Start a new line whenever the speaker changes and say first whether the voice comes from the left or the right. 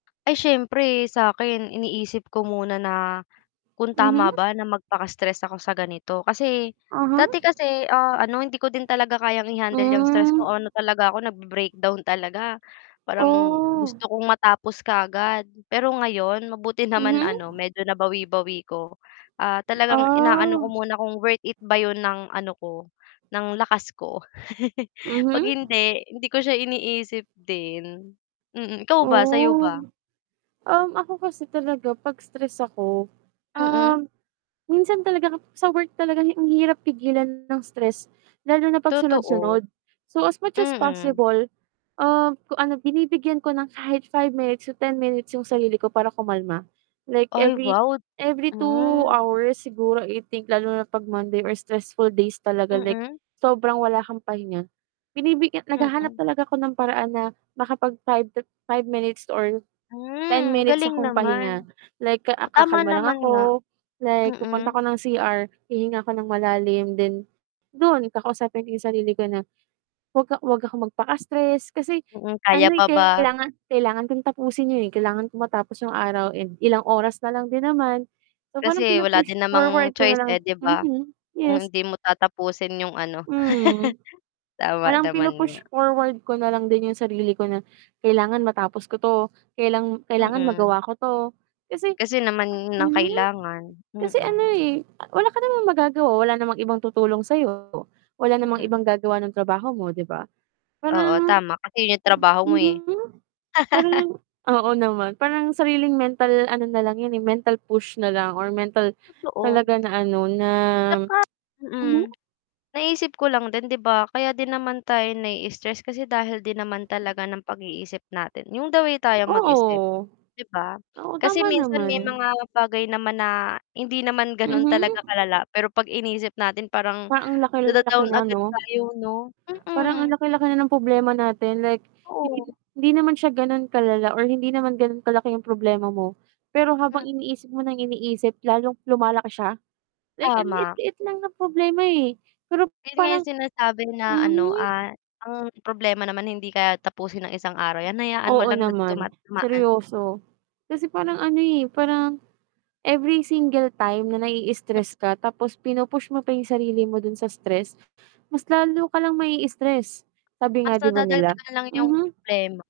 left: Ay siyempre sakin iniisip ko muna na, kung tama
right: Mhm.
left: ba na magpaka-stress ako sa ganito kasi, dati
right: Uh-huh.
left: kasi, ah, ano hindi ko din talaga kayang i-handle yang stress
right: Hmm.
left: ko, ano talaga ako nag-be-breakdown talaga, parang
right: Oh.
left: gusto kong matapos kaagad, pero ngayon mabuti naman ano
right: Mhm.
left: medyo nabawi-bawi ko. Ah, talagang inaano ko
right: Ah.
left: muna kung worth it ba yun ng ano ko, ng lakas ko pag
right: Mhm.
left: hindi, hindi ko siya iniisip din. Mm, ikaw ba sayo
right: Oh,
left: ba?
right: um, ako kasi talaga 'pag stress ako,
left: Mm.
right: um, minsan talaga kap sa work talaga hi ang hirap pigilan ng stress, lalo na
left: Totoo.
right: pagsunod-sunod. So as much as
left: Mm.
right: possible, um, kung ano binibigyan ko ng kahit 5 minutes to 10 minutes yung sarili ko para kumalma, like
left: Ay
right: every
left: wow,
right: every two
left: hmm.
right: hours siguro I think lalo na 'pag Monday or stressful days talaga like
left: Mm.
right: sobrang wala kang pahinga. Binibigyan naghahanap
left: Mm.
right: talaga ako ng paraan na makapag 5 to five minutes or ten
left: Hmm,
right: minutes
left: galing
right: akong
left: naman.
right: pahinga, like, ah,
left: Tama
right: kakalma lang
left: naman nga,
right: ako, like pupunta ako
left: mm.
right: ng CR, hihinga ko ng malalim then, dun kakausapin ko yung sarili ko na, 'wag ka 'wag akong magpaka-stress kasi
left: Mm, kaya
right: ano eh
left: pa ba?
right: kailangan, kailangan kong tapusin yun eh, kailangan kong matapos yung araw and ilang oras nalang din naman, so parang
left: Kasi wala
right: pinu-push
left: din
right: forward
left: namang
right: ko
left: choice
right: nalang
left: eh 'di ba?
right: mhm,
left: Kung
right: yes.
left: hindi mo tatapusin yung ano.
right: Mhm,
left: Tama
right: parang
left: naman nga.
right: pinu-push forward ko na lang din yung sarili ko na, kailangan matapos ko 'to, kailang kailangan
left: Mm.
right: magawa ko 'to, kasi
left: Kasi naman ng
right: mhm,
left: kailangan,
right: kasi ano
left: mm.
right: eh wala ka namang magagawa, wala namang ibang tutulong sayo wala namang
left: Mm.
right: ibang gagawa ng trabaho mo 'di ba?
left: Oo,
right: Parang,
left: tama kasi yun trabaho mo eh.
right: mhm parang oo naman, parang sariling mental ano nalang yun eh, mental push nalang or mental,
left: Totoo.
right: talaga na ano na,
left: Tsaka mm,
right: mhm.
left: naisip ko lang din 'di ba, kaya din naman tayo naii-stress kasi dahil din naman talaga ng pag-iisip natin, yung the way tayong mag-isip
right: Oo.
left: 'di ba?
right: Oo,
left: Kasi
right: tama
left: minsan may
right: naman.
left: mga bagay naman na hindi naman ganon
right: Mhm.
left: talaga kalala pero 'pag inisip natin parang
right: Parang ang laki-laki
left: nada-down
right: na
left: agad
right: 'no.
left: tayo 'no,
right: Parang ang
left: mm.
right: laki-laki na ng problema natin like,
left: Oo.
right: hindi hindi naman siya ganun kalala or hindi naman ganun kalaki yung problema mo, pero habang
left: Mm.
right: iniisip mo nang iniisip, lalong lumalaki siya, like ang
left: Tama.
right: liit-liit lang ng problema eh, pero
left: Yun nga
right: parang
left: yung sinasabi na ano, ah,
right: mhm.
left: ang problema naman hindi kaya tapusin ang isang araw yan, hayaan mo
right: Oo
left: lang na duma
right: naman,
left: dumaan.
right: seryoso. Kasi parang ano eh, parang every single time na naii-stress ka tapos pinu-push mo pa yung sarili mo dun sa stress, mas lalo ka lang mai-stress, sabi nga
left: Mas
right: 'di ba nila,
left: nadadagdagan lang yung
right: mhm.
left: problema.